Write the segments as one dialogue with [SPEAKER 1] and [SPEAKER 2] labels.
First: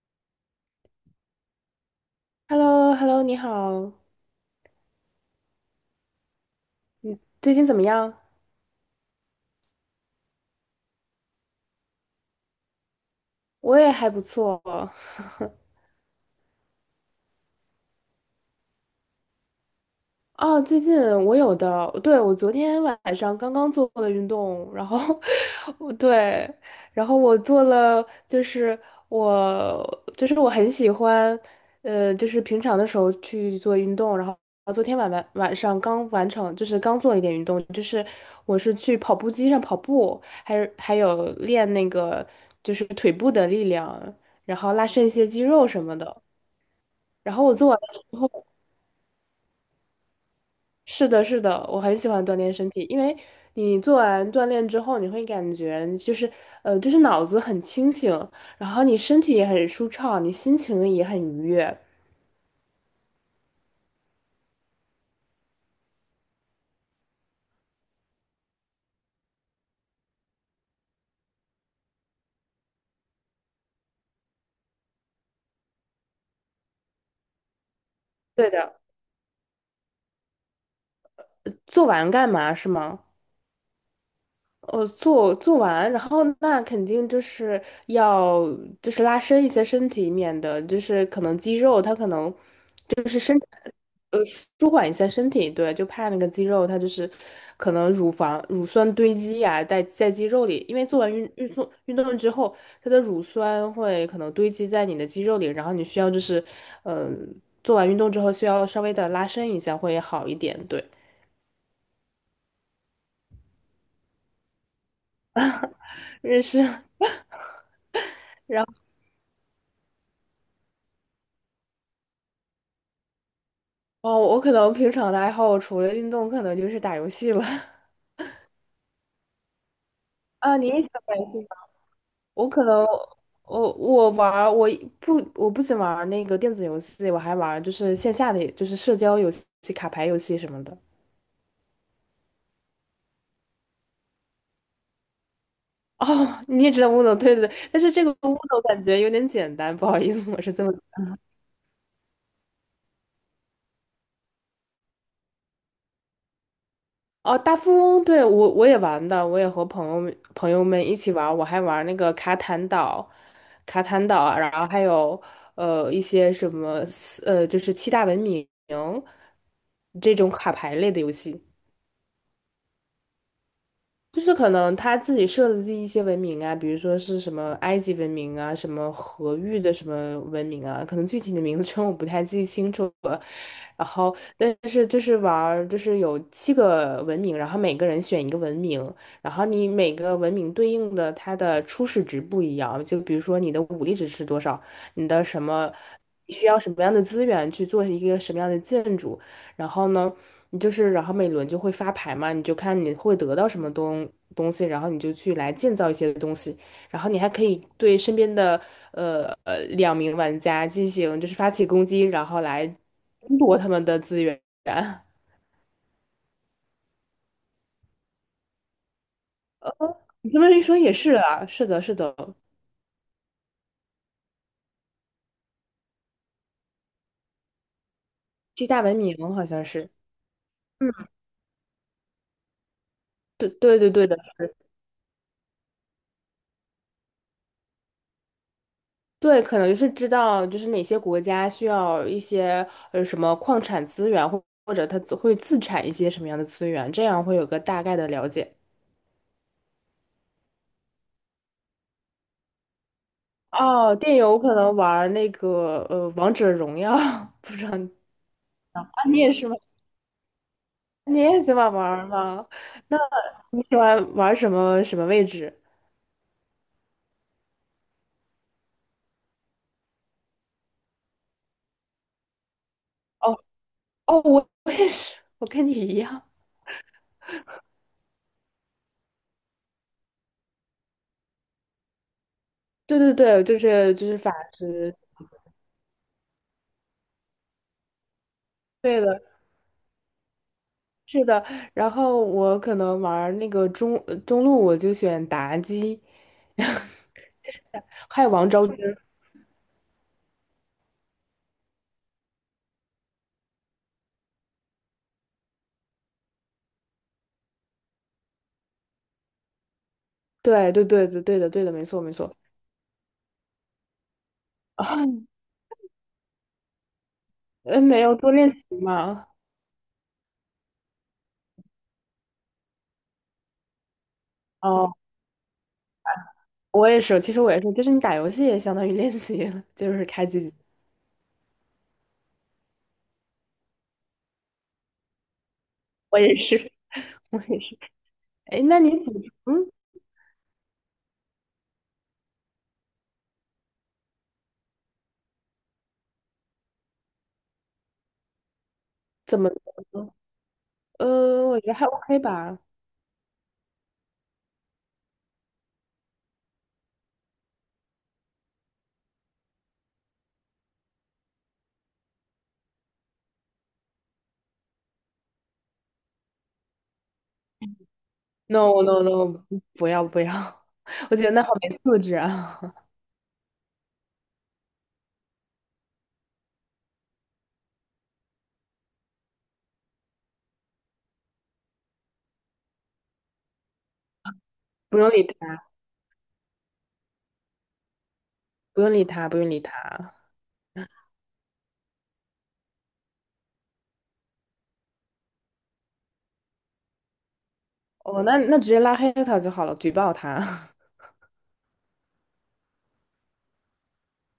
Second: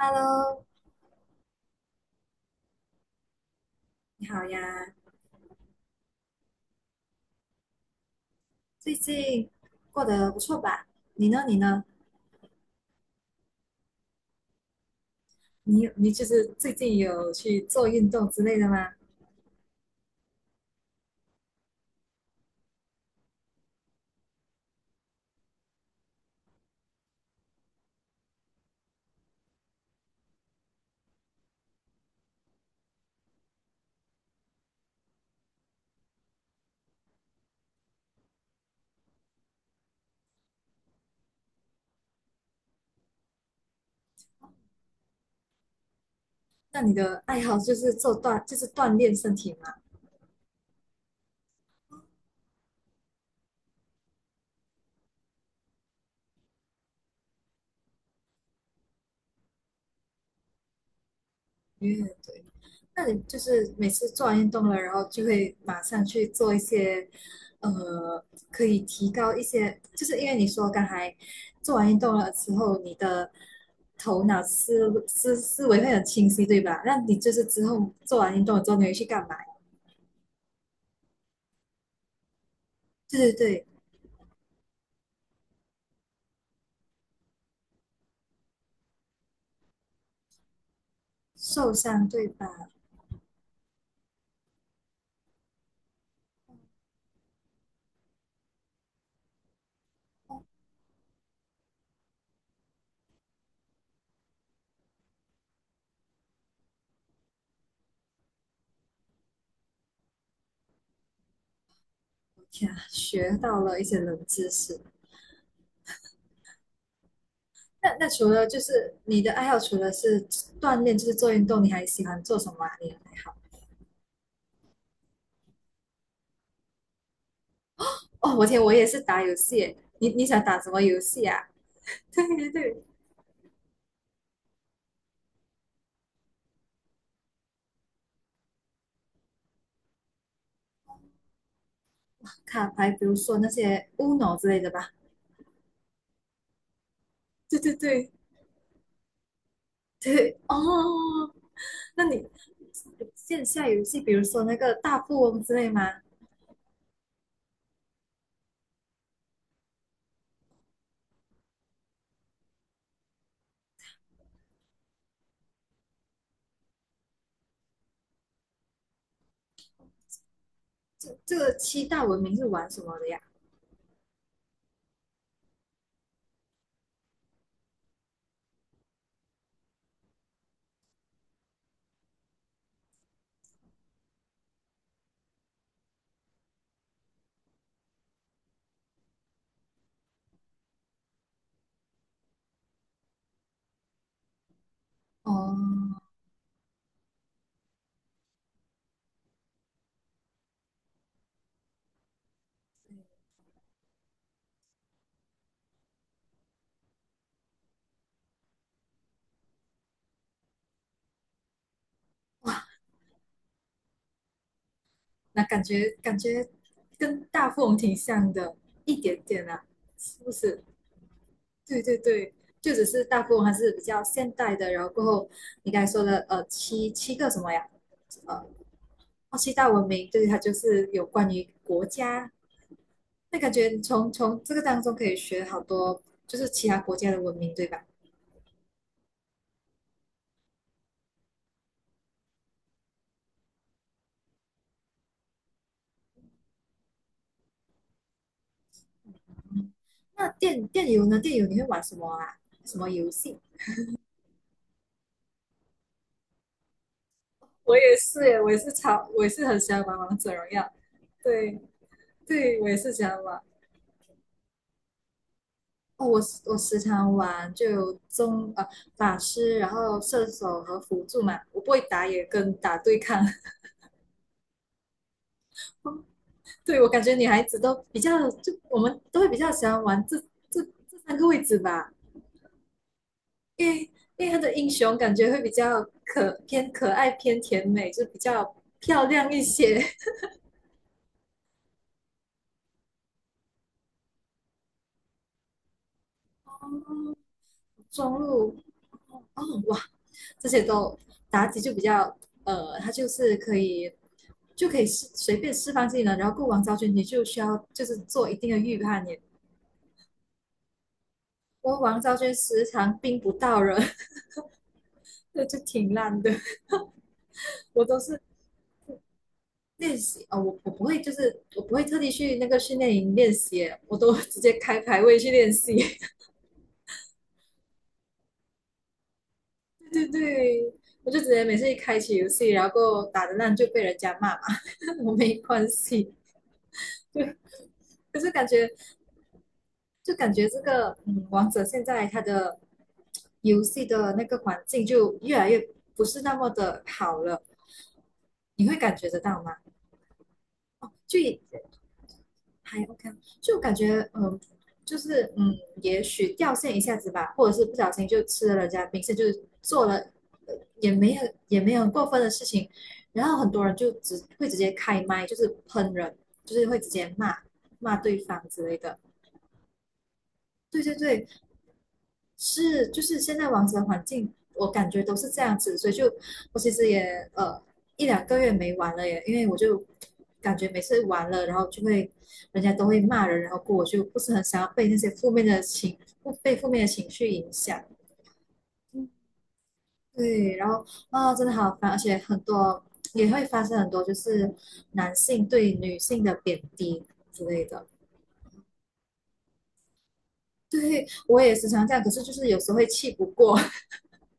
[SPEAKER 1] Hello,
[SPEAKER 2] h e l l o h e l l o 你好，
[SPEAKER 1] 你好呀，
[SPEAKER 2] 你最近怎么样？
[SPEAKER 1] 最近过得不错吧？你呢？你呢？
[SPEAKER 2] 我也还不错。
[SPEAKER 1] 你就是最近有去做运动之类的吗？
[SPEAKER 2] 啊，最近我有的，对，我昨天晚上刚刚做了运动，然后 我对，然后我做了，我就是我很喜欢，就是平常的时候去做运动，然后昨天晚上刚完成，就是刚做了一点运动，就是我是去跑步机上跑步，还有练那个就是腿部的力量，然后拉伸一些肌肉什么的，
[SPEAKER 1] 那你的
[SPEAKER 2] 然
[SPEAKER 1] 爱
[SPEAKER 2] 后我
[SPEAKER 1] 好
[SPEAKER 2] 做
[SPEAKER 1] 就
[SPEAKER 2] 完。
[SPEAKER 1] 是就是锻炼身体嘛？
[SPEAKER 2] 是的，是的，我很喜欢锻炼身体，因为你做完锻炼之后，你会感觉就是，就是脑子很清醒，然后你身体也很舒畅，你心情也很愉悦。
[SPEAKER 1] 因为对，那你就是每次做完运动了，然后就会马上去做一些，呃，可以提高一些，就是因为你说刚才做完运动了之后，你的头脑思维会很清晰，对吧？那你就是之后做完运
[SPEAKER 2] 对
[SPEAKER 1] 动之后，
[SPEAKER 2] 的，
[SPEAKER 1] 你会去干嘛？
[SPEAKER 2] 做完干嘛是吗？
[SPEAKER 1] 对对对，
[SPEAKER 2] 完，然后那肯定就是要就是拉伸一些身体，免得就是可能肌
[SPEAKER 1] 受
[SPEAKER 2] 肉它可
[SPEAKER 1] 伤对
[SPEAKER 2] 能
[SPEAKER 1] 吧？
[SPEAKER 2] 就是呃，舒缓一下身体，对，就怕那个肌肉它就是可能乳酸堆积呀、在肌肉里，因为做完运动之后，它的乳酸会可能堆积在你的肌肉里，然后你需要就是，呃，做完运动之后需要稍微的拉伸一下会好一点，对，
[SPEAKER 1] 我天啊，学到了一些冷知识。
[SPEAKER 2] 认识
[SPEAKER 1] 那除了就是你的爱好，除了是锻炼，就是做运动，你还喜欢做什么啊？你的爱好？
[SPEAKER 2] 哦，我可能平常的爱好除了运动，可能就是打游戏了。
[SPEAKER 1] 哦，我天，我也是打游戏耶。你想
[SPEAKER 2] 啊，
[SPEAKER 1] 打
[SPEAKER 2] 你
[SPEAKER 1] 什么
[SPEAKER 2] 也喜
[SPEAKER 1] 游
[SPEAKER 2] 欢打游
[SPEAKER 1] 戏
[SPEAKER 2] 戏？
[SPEAKER 1] 啊？对
[SPEAKER 2] 我
[SPEAKER 1] 对
[SPEAKER 2] 可
[SPEAKER 1] 对，
[SPEAKER 2] 能我我玩儿我不我不仅玩儿那个电子游戏，我还玩儿就是线下的就是社交游戏、卡牌游戏什么的。
[SPEAKER 1] 卡牌，比如说那些 Uno 之类的吧。
[SPEAKER 2] 哦，你也知道乌诺，对对对，
[SPEAKER 1] 对对
[SPEAKER 2] 但是这个
[SPEAKER 1] 对
[SPEAKER 2] 乌诺感觉有点简单，不好意思，
[SPEAKER 1] 对，
[SPEAKER 2] 我是
[SPEAKER 1] 哦，
[SPEAKER 2] 这么。
[SPEAKER 1] 那你线下游戏，比如说那个大富翁之类吗？
[SPEAKER 2] 哦，大富翁，对，我也玩的，我也和朋友们一起玩儿我还玩儿那个卡坦岛，卡坦岛啊然后还有一些什么就是七大文明这种卡牌类的
[SPEAKER 1] 这
[SPEAKER 2] 游
[SPEAKER 1] 这
[SPEAKER 2] 戏。
[SPEAKER 1] 个七大文明是玩什么的呀？
[SPEAKER 2] 就是可能他自己设的计一些文明啊，比如说是什么埃及文明啊，什么河域的什么文明啊，可能具体的名称 我不太记清楚了。然后，但是就是玩儿就是有七个文明，然后每个人选一个文明，然后你每个文明对应的它的初始值不一样，就比如说你的武力值是多少，你的什么
[SPEAKER 1] 哦，
[SPEAKER 2] 需要什么样的资源去做一个什么样的建筑。然后呢，你就是然后每轮就会发牌嘛，你就看你会得到什么东西，然后你就去来建造一些东西，然后你还可以对身边的两名玩家进行就是发起攻击，然后来争夺他们的资源。
[SPEAKER 1] 那感觉跟大富翁挺像的，一点点啊，是
[SPEAKER 2] 你
[SPEAKER 1] 不
[SPEAKER 2] 这么一
[SPEAKER 1] 是？
[SPEAKER 2] 说也是啊，是的，
[SPEAKER 1] 对
[SPEAKER 2] 是
[SPEAKER 1] 对
[SPEAKER 2] 的，
[SPEAKER 1] 对，就只是大富翁还是比较现代的，然后过后你刚才说的七个什么呀？呃，
[SPEAKER 2] 七大文明
[SPEAKER 1] 哦
[SPEAKER 2] 好
[SPEAKER 1] 七
[SPEAKER 2] 像
[SPEAKER 1] 大文
[SPEAKER 2] 是，
[SPEAKER 1] 明，对，它就是有
[SPEAKER 2] 嗯，
[SPEAKER 1] 关于国家，那
[SPEAKER 2] 对
[SPEAKER 1] 感
[SPEAKER 2] 对
[SPEAKER 1] 觉
[SPEAKER 2] 对对，
[SPEAKER 1] 从
[SPEAKER 2] 的。
[SPEAKER 1] 从这个当中可以学好多，就是其他国家的文明，对吧？
[SPEAKER 2] 对，可能是知道就是哪些国家需要一些什么矿产资源，或者它自会自产一些什么样的资源，这样会有个大概的了解。
[SPEAKER 1] 那电游呢？电游你会玩什么啊？什么游戏？
[SPEAKER 2] 哦，电游可能玩儿那个《王者荣耀》，不知
[SPEAKER 1] 我
[SPEAKER 2] 道你。
[SPEAKER 1] 也是耶，我也是
[SPEAKER 2] 啊，
[SPEAKER 1] 超，
[SPEAKER 2] 你
[SPEAKER 1] 我也
[SPEAKER 2] 也
[SPEAKER 1] 是
[SPEAKER 2] 是吗？
[SPEAKER 1] 很喜欢玩王者荣耀。
[SPEAKER 2] 你也喜
[SPEAKER 1] 对，
[SPEAKER 2] 欢玩儿吗？
[SPEAKER 1] 对，我也是
[SPEAKER 2] 那
[SPEAKER 1] 喜欢玩。
[SPEAKER 2] 你喜欢玩儿什么什么位置？
[SPEAKER 1] 哦，我时常玩，就有中，法师，然后射手和辅助嘛。我不会打野跟打对抗，
[SPEAKER 2] 哦哦，我也是，我跟你一 样。
[SPEAKER 1] 对我感觉女孩子都比较，就我们都会比较喜欢玩这这三个位置吧，
[SPEAKER 2] 对对对，
[SPEAKER 1] 因为
[SPEAKER 2] 就是
[SPEAKER 1] 因为
[SPEAKER 2] 法
[SPEAKER 1] 他的英
[SPEAKER 2] 师。
[SPEAKER 1] 雄感觉会比较可爱偏甜美，就比较
[SPEAKER 2] 对
[SPEAKER 1] 漂
[SPEAKER 2] 的，
[SPEAKER 1] 亮一些。
[SPEAKER 2] 是的，然后我可能玩儿那个中路，我就选妲己，
[SPEAKER 1] 中
[SPEAKER 2] 还有王
[SPEAKER 1] 路
[SPEAKER 2] 昭君。
[SPEAKER 1] 哦哇，这些都妲己就比较她就是可以就可以随便释放技能。然后过王昭君，你就需要就是做一定的预判耶。
[SPEAKER 2] 对对对对对的对的，
[SPEAKER 1] 我
[SPEAKER 2] 没
[SPEAKER 1] 王
[SPEAKER 2] 错没
[SPEAKER 1] 昭君
[SPEAKER 2] 错。
[SPEAKER 1] 时常冰不到人，
[SPEAKER 2] 啊，
[SPEAKER 1] 那就挺烂的。我都
[SPEAKER 2] 没有
[SPEAKER 1] 是
[SPEAKER 2] 多练习嘛。
[SPEAKER 1] 练习啊，我不会特地去那个训练营练习，我都直接开
[SPEAKER 2] 哦，
[SPEAKER 1] 排位去练习。
[SPEAKER 2] 我也是，其实我也是，就是你打游戏也相当于练习了就是
[SPEAKER 1] 对对
[SPEAKER 2] 开机。
[SPEAKER 1] 对，我就直接每次一开启游戏，然后打的烂就被人家骂嘛，我没关系。
[SPEAKER 2] 我也是，我也是。
[SPEAKER 1] 可是感
[SPEAKER 2] 哎，
[SPEAKER 1] 觉
[SPEAKER 2] 那你补充
[SPEAKER 1] 就感觉这个王者现在它的游戏的那个环境就越来越不是那么的好了，你会感觉得
[SPEAKER 2] 怎
[SPEAKER 1] 到
[SPEAKER 2] 么
[SPEAKER 1] 吗？
[SPEAKER 2] 呢？
[SPEAKER 1] 哦，就也
[SPEAKER 2] 我觉得还 OK 吧。
[SPEAKER 1] 还 OK,啊就感觉就是也许掉线一下子吧，或者是不小心就吃了人家冰，是就是做了呃也没有很过分的事情，然后很多人就直接开麦，就是喷人，就是会直接骂对方之类
[SPEAKER 2] No
[SPEAKER 1] 的。
[SPEAKER 2] no no，不要不要，
[SPEAKER 1] 对对
[SPEAKER 2] 我觉
[SPEAKER 1] 对，
[SPEAKER 2] 得那好没素质啊！
[SPEAKER 1] 是，就是现在网球环境，我感觉都是这样子，所以就我其实也呃一两个月没玩了耶，因为我就感觉每次玩了，然后就会人家都会骂人，然后过我就不是很想要被 那
[SPEAKER 2] 不
[SPEAKER 1] 些
[SPEAKER 2] 用理
[SPEAKER 1] 负面的
[SPEAKER 2] 他，
[SPEAKER 1] 情不被负面的情绪影响。
[SPEAKER 2] 不用理他，不用理他。
[SPEAKER 1] 对，然后啊、真的好烦，而且很多也会发生很多就是男性对女性的贬低之类的。
[SPEAKER 2] 哦，那直接拉黑他就好了，举报他。
[SPEAKER 1] 对，我也时常这样，可是就是有时候会气不过。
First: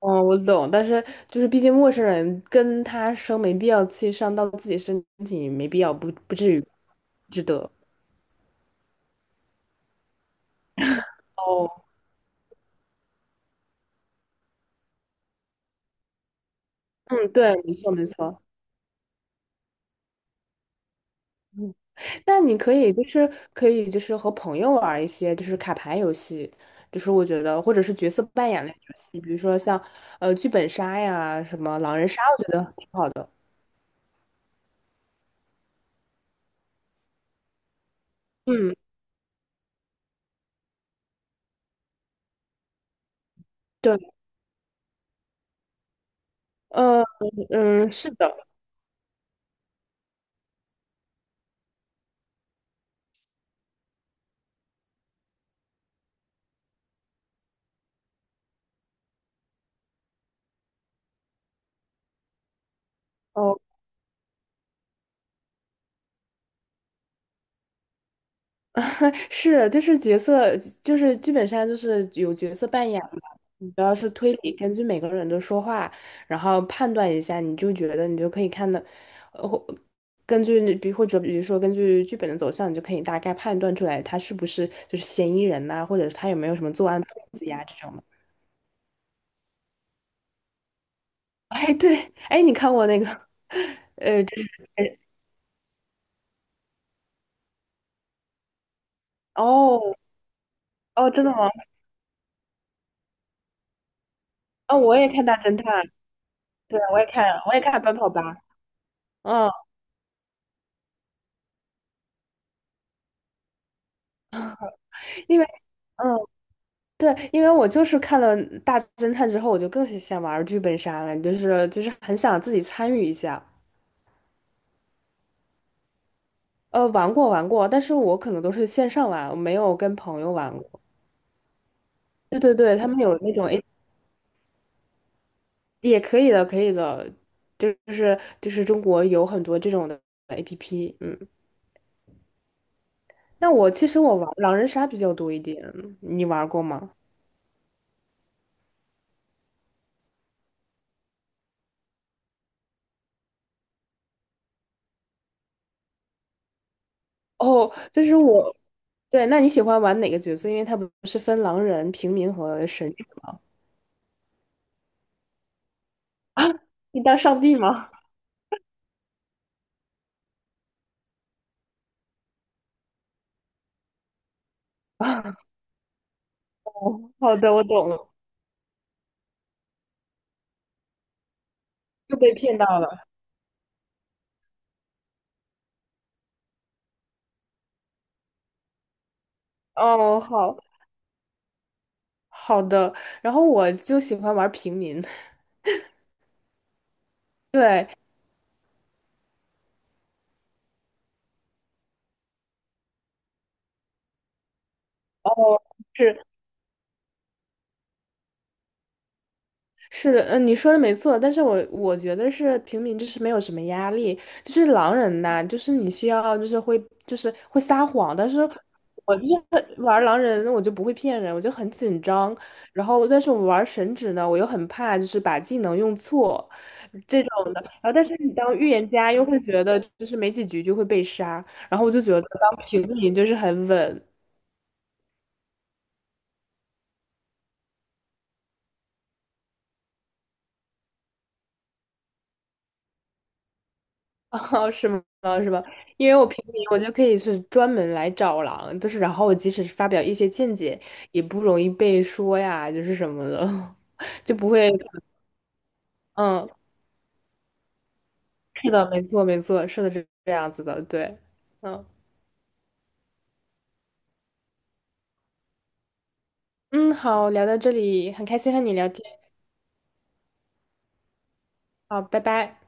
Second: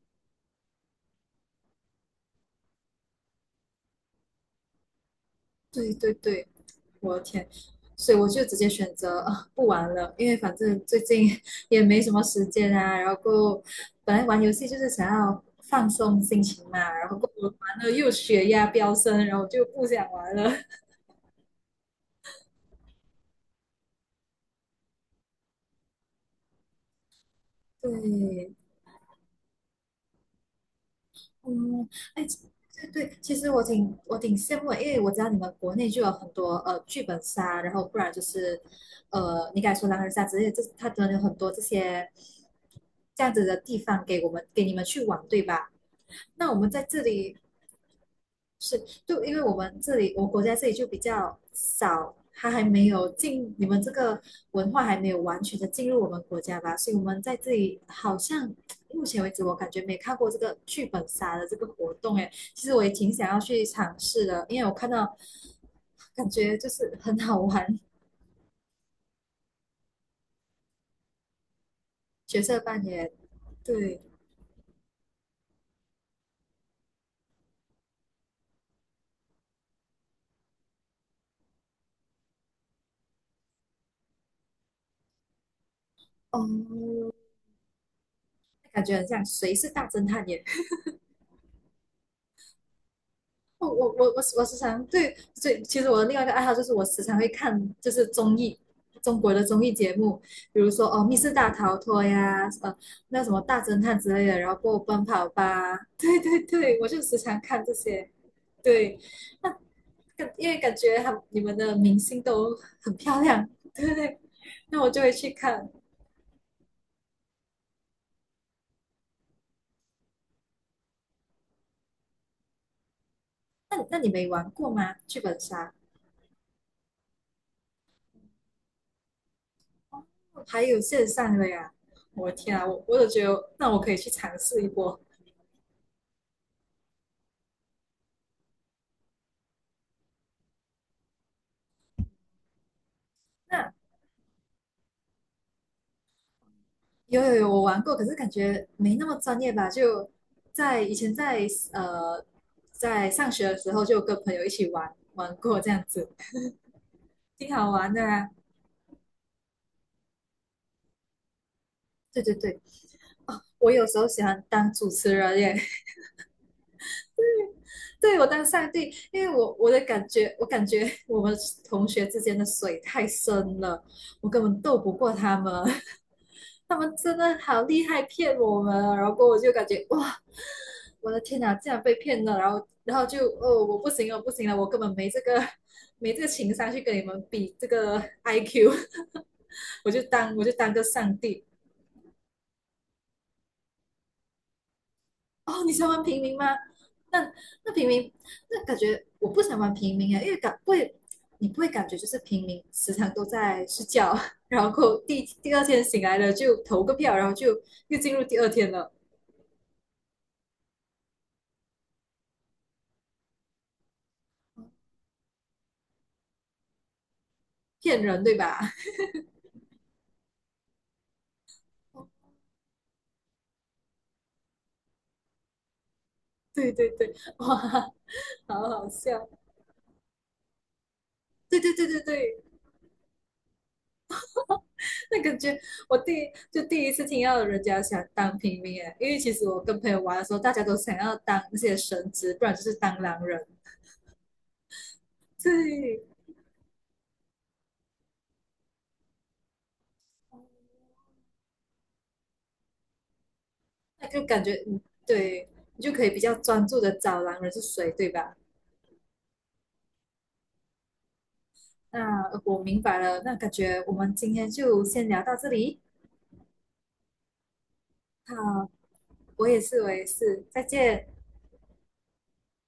[SPEAKER 2] 哦，我懂，但是就是毕竟陌生人跟他生没必要气，伤到自己身体没必要，
[SPEAKER 1] 对对
[SPEAKER 2] 不
[SPEAKER 1] 对。
[SPEAKER 2] 至于，
[SPEAKER 1] 我的
[SPEAKER 2] 值
[SPEAKER 1] 天！
[SPEAKER 2] 得。
[SPEAKER 1] 所以我就直接选择、啊不玩了，因为反正最近
[SPEAKER 2] 哦，
[SPEAKER 1] 也没什么时间啊。然后本来玩游戏就是想要放松心情嘛，然后
[SPEAKER 2] 嗯，对，没
[SPEAKER 1] 玩了
[SPEAKER 2] 错没
[SPEAKER 1] 又
[SPEAKER 2] 错。
[SPEAKER 1] 血压飙升，然后就不想玩了。
[SPEAKER 2] 嗯，那你可以就是可以就是和朋友玩儿一些就是卡牌游戏，就是我觉得或者是角色扮
[SPEAKER 1] 对，
[SPEAKER 2] 演类游戏，比如说像剧本杀呀，什么
[SPEAKER 1] 嗯，
[SPEAKER 2] 狼人杀，
[SPEAKER 1] 哎，
[SPEAKER 2] 我觉得挺
[SPEAKER 1] 对
[SPEAKER 2] 好
[SPEAKER 1] 对，
[SPEAKER 2] 的。
[SPEAKER 1] 其实我挺羡慕的因为我知道你们国内就有很多剧本杀，然后不然就是
[SPEAKER 2] 嗯，
[SPEAKER 1] 你敢说狼人杀之类的，这它真的有很多这些这样子的地方
[SPEAKER 2] 对，
[SPEAKER 1] 给我们给你们去玩，对吧？那我们在这
[SPEAKER 2] 呃
[SPEAKER 1] 里
[SPEAKER 2] 嗯，是的。
[SPEAKER 1] 是，就因为我们这里，我国家这里就比较少，它还没有进，你们这个文化还没有完全的进入我们国家吧，所以我们在这里好像目前为止，我感觉没看过这个剧本杀的这个活动，哎，其实我也挺想要
[SPEAKER 2] 哦。
[SPEAKER 1] 去尝试的，因为我看到感觉就是很好玩，
[SPEAKER 2] 是，就是角色，就是剧本上就是有
[SPEAKER 1] 角
[SPEAKER 2] 角
[SPEAKER 1] 色
[SPEAKER 2] 色
[SPEAKER 1] 扮
[SPEAKER 2] 扮演
[SPEAKER 1] 演，
[SPEAKER 2] 嘛。你主要
[SPEAKER 1] 对，
[SPEAKER 2] 是推理，根据每个人的说话，然后判断一下，你就觉得你就可以看的，呃，或根据比或者比如说根据剧本的走向，你就可以大概判断出来他是不是就是嫌疑人呐、或者是他有没有什么作案动
[SPEAKER 1] 哦，
[SPEAKER 2] 机呀、这种的。
[SPEAKER 1] 感觉很像谁是大侦探也
[SPEAKER 2] 哎，对，哎，你看过那个？
[SPEAKER 1] 我时常
[SPEAKER 2] 哎，
[SPEAKER 1] 对，所以其实我的另外一个爱好就是我时常会看就是综艺，中国的综艺节
[SPEAKER 2] 哦
[SPEAKER 1] 目，比如说哦
[SPEAKER 2] 哦，
[SPEAKER 1] 《密
[SPEAKER 2] 真的
[SPEAKER 1] 室
[SPEAKER 2] 吗？
[SPEAKER 1] 大逃脱》呀，那什么大侦探之类的，然后过
[SPEAKER 2] 哦，
[SPEAKER 1] 后
[SPEAKER 2] 我
[SPEAKER 1] 奔
[SPEAKER 2] 也看
[SPEAKER 1] 跑
[SPEAKER 2] 大侦
[SPEAKER 1] 吧，
[SPEAKER 2] 探，
[SPEAKER 1] 对 对，
[SPEAKER 2] 对，
[SPEAKER 1] 我
[SPEAKER 2] 我
[SPEAKER 1] 就
[SPEAKER 2] 也
[SPEAKER 1] 时
[SPEAKER 2] 看，
[SPEAKER 1] 常
[SPEAKER 2] 我也
[SPEAKER 1] 看这
[SPEAKER 2] 看奔
[SPEAKER 1] 些。
[SPEAKER 2] 跑吧。
[SPEAKER 1] 对，那
[SPEAKER 2] 嗯，
[SPEAKER 1] 因为感觉他你们的明星都很漂亮，对对对，那我就会去
[SPEAKER 2] 因为。
[SPEAKER 1] 看。
[SPEAKER 2] 嗯。对，因为我就是看了《大侦探》之后，我就更想玩剧本杀了，就是很想自己参与一下。
[SPEAKER 1] 那你没玩过吗？剧本杀
[SPEAKER 2] 玩过玩过，但是我可能都是线上玩，我没有跟朋友玩
[SPEAKER 1] 还有
[SPEAKER 2] 过。
[SPEAKER 1] 线上的呀？我的
[SPEAKER 2] 对对
[SPEAKER 1] 天啊，
[SPEAKER 2] 对，
[SPEAKER 1] 我
[SPEAKER 2] 他
[SPEAKER 1] 我
[SPEAKER 2] 们
[SPEAKER 1] 都
[SPEAKER 2] 有
[SPEAKER 1] 觉
[SPEAKER 2] 那种
[SPEAKER 1] 得
[SPEAKER 2] 诶
[SPEAKER 1] 那我可以去尝试一波。
[SPEAKER 2] 也可以的，可以的，就是中国有很多这种的 APP。嗯，那
[SPEAKER 1] 那
[SPEAKER 2] 我其实我玩狼人杀比较多一点，你玩过吗？
[SPEAKER 1] 有有有，我玩过，可是感觉没那么专业吧？就在以前在呃在上学的时候，就跟朋友一起玩玩过这样子，挺好
[SPEAKER 2] 哦，
[SPEAKER 1] 玩的
[SPEAKER 2] 就是
[SPEAKER 1] 啊。
[SPEAKER 2] 我，对，那你喜欢玩哪个角色？因为它不是分狼人、平
[SPEAKER 1] 对
[SPEAKER 2] 民
[SPEAKER 1] 对对，
[SPEAKER 2] 和神，
[SPEAKER 1] 哦，我有时候喜欢当主持人耶，
[SPEAKER 2] 你当上帝吗？
[SPEAKER 1] 对我当上帝，因为我的感觉，我感觉我们同学之间的水太深了，我根本斗不过他们，他们
[SPEAKER 2] 哦
[SPEAKER 1] 真
[SPEAKER 2] 好
[SPEAKER 1] 的
[SPEAKER 2] 的，我
[SPEAKER 1] 好厉
[SPEAKER 2] 懂
[SPEAKER 1] 害，
[SPEAKER 2] 了，
[SPEAKER 1] 骗我们啊，然后我就感觉哇。我的天哪，竟然被
[SPEAKER 2] 又
[SPEAKER 1] 骗
[SPEAKER 2] 被
[SPEAKER 1] 了，然
[SPEAKER 2] 骗到
[SPEAKER 1] 后然后
[SPEAKER 2] 了。
[SPEAKER 1] 就哦，我不行了，不行了，我根本没这个情商去跟你们比这个 IQ,我就
[SPEAKER 2] 哦，
[SPEAKER 1] 当我就
[SPEAKER 2] 好
[SPEAKER 1] 当个上帝
[SPEAKER 2] 好的。然后我就喜欢玩平民，
[SPEAKER 1] 哦，你喜欢玩平民吗？那 那平
[SPEAKER 2] 对，
[SPEAKER 1] 民，那感觉我不想玩平民啊，因为不会，你不会感觉就是平民时常都在睡觉，然后第第
[SPEAKER 2] 哦，
[SPEAKER 1] 二天醒来
[SPEAKER 2] 是
[SPEAKER 1] 了就投个票，然后就又进入第二天了，
[SPEAKER 2] 是的，嗯，你说的没错，但是我觉得是平民就是没有什么压力，就是狼人呐、就是你需要就是会撒
[SPEAKER 1] 骗
[SPEAKER 2] 谎，
[SPEAKER 1] 人
[SPEAKER 2] 但
[SPEAKER 1] 对
[SPEAKER 2] 是
[SPEAKER 1] 吧？
[SPEAKER 2] 我就是玩狼人，我就不会骗人，我就很紧 张，然后但是我玩神职呢，我又很怕就是把技能用错
[SPEAKER 1] 对对对，
[SPEAKER 2] 这种的，然后
[SPEAKER 1] 哇，
[SPEAKER 2] 但是你当
[SPEAKER 1] 好
[SPEAKER 2] 预言
[SPEAKER 1] 好
[SPEAKER 2] 家又
[SPEAKER 1] 笑，
[SPEAKER 2] 会觉得就是没几局就会被杀，
[SPEAKER 1] 对对
[SPEAKER 2] 然后
[SPEAKER 1] 对
[SPEAKER 2] 我就
[SPEAKER 1] 对
[SPEAKER 2] 觉得
[SPEAKER 1] 对。
[SPEAKER 2] 当平民就是很稳。
[SPEAKER 1] 那感觉我第一次听到人家想当平民哎，因为其实我跟朋友玩的时候，大家都想要当那些神职，不然就是当狼人。
[SPEAKER 2] 哦，是吗？哦是吧？
[SPEAKER 1] 对，
[SPEAKER 2] 因为我平民，我就可以是专门来找狼，就是然后我即使是发表一些见解，也不容易被说呀，就是什么的，
[SPEAKER 1] 那 就
[SPEAKER 2] 就
[SPEAKER 1] 感
[SPEAKER 2] 不
[SPEAKER 1] 觉
[SPEAKER 2] 会。
[SPEAKER 1] 对你就可以比较
[SPEAKER 2] 嗯，
[SPEAKER 1] 专注的找狼人是谁，对吧？
[SPEAKER 2] 是的，没错，没错，是的，是这样子的，对，嗯
[SPEAKER 1] 那我明白了，那感觉我们今天就先聊到这里。
[SPEAKER 2] 嗯，好，聊到这里，很开心和
[SPEAKER 1] 好，
[SPEAKER 2] 你聊天。
[SPEAKER 1] 我也是，我也是，再见。
[SPEAKER 2] 好，拜拜。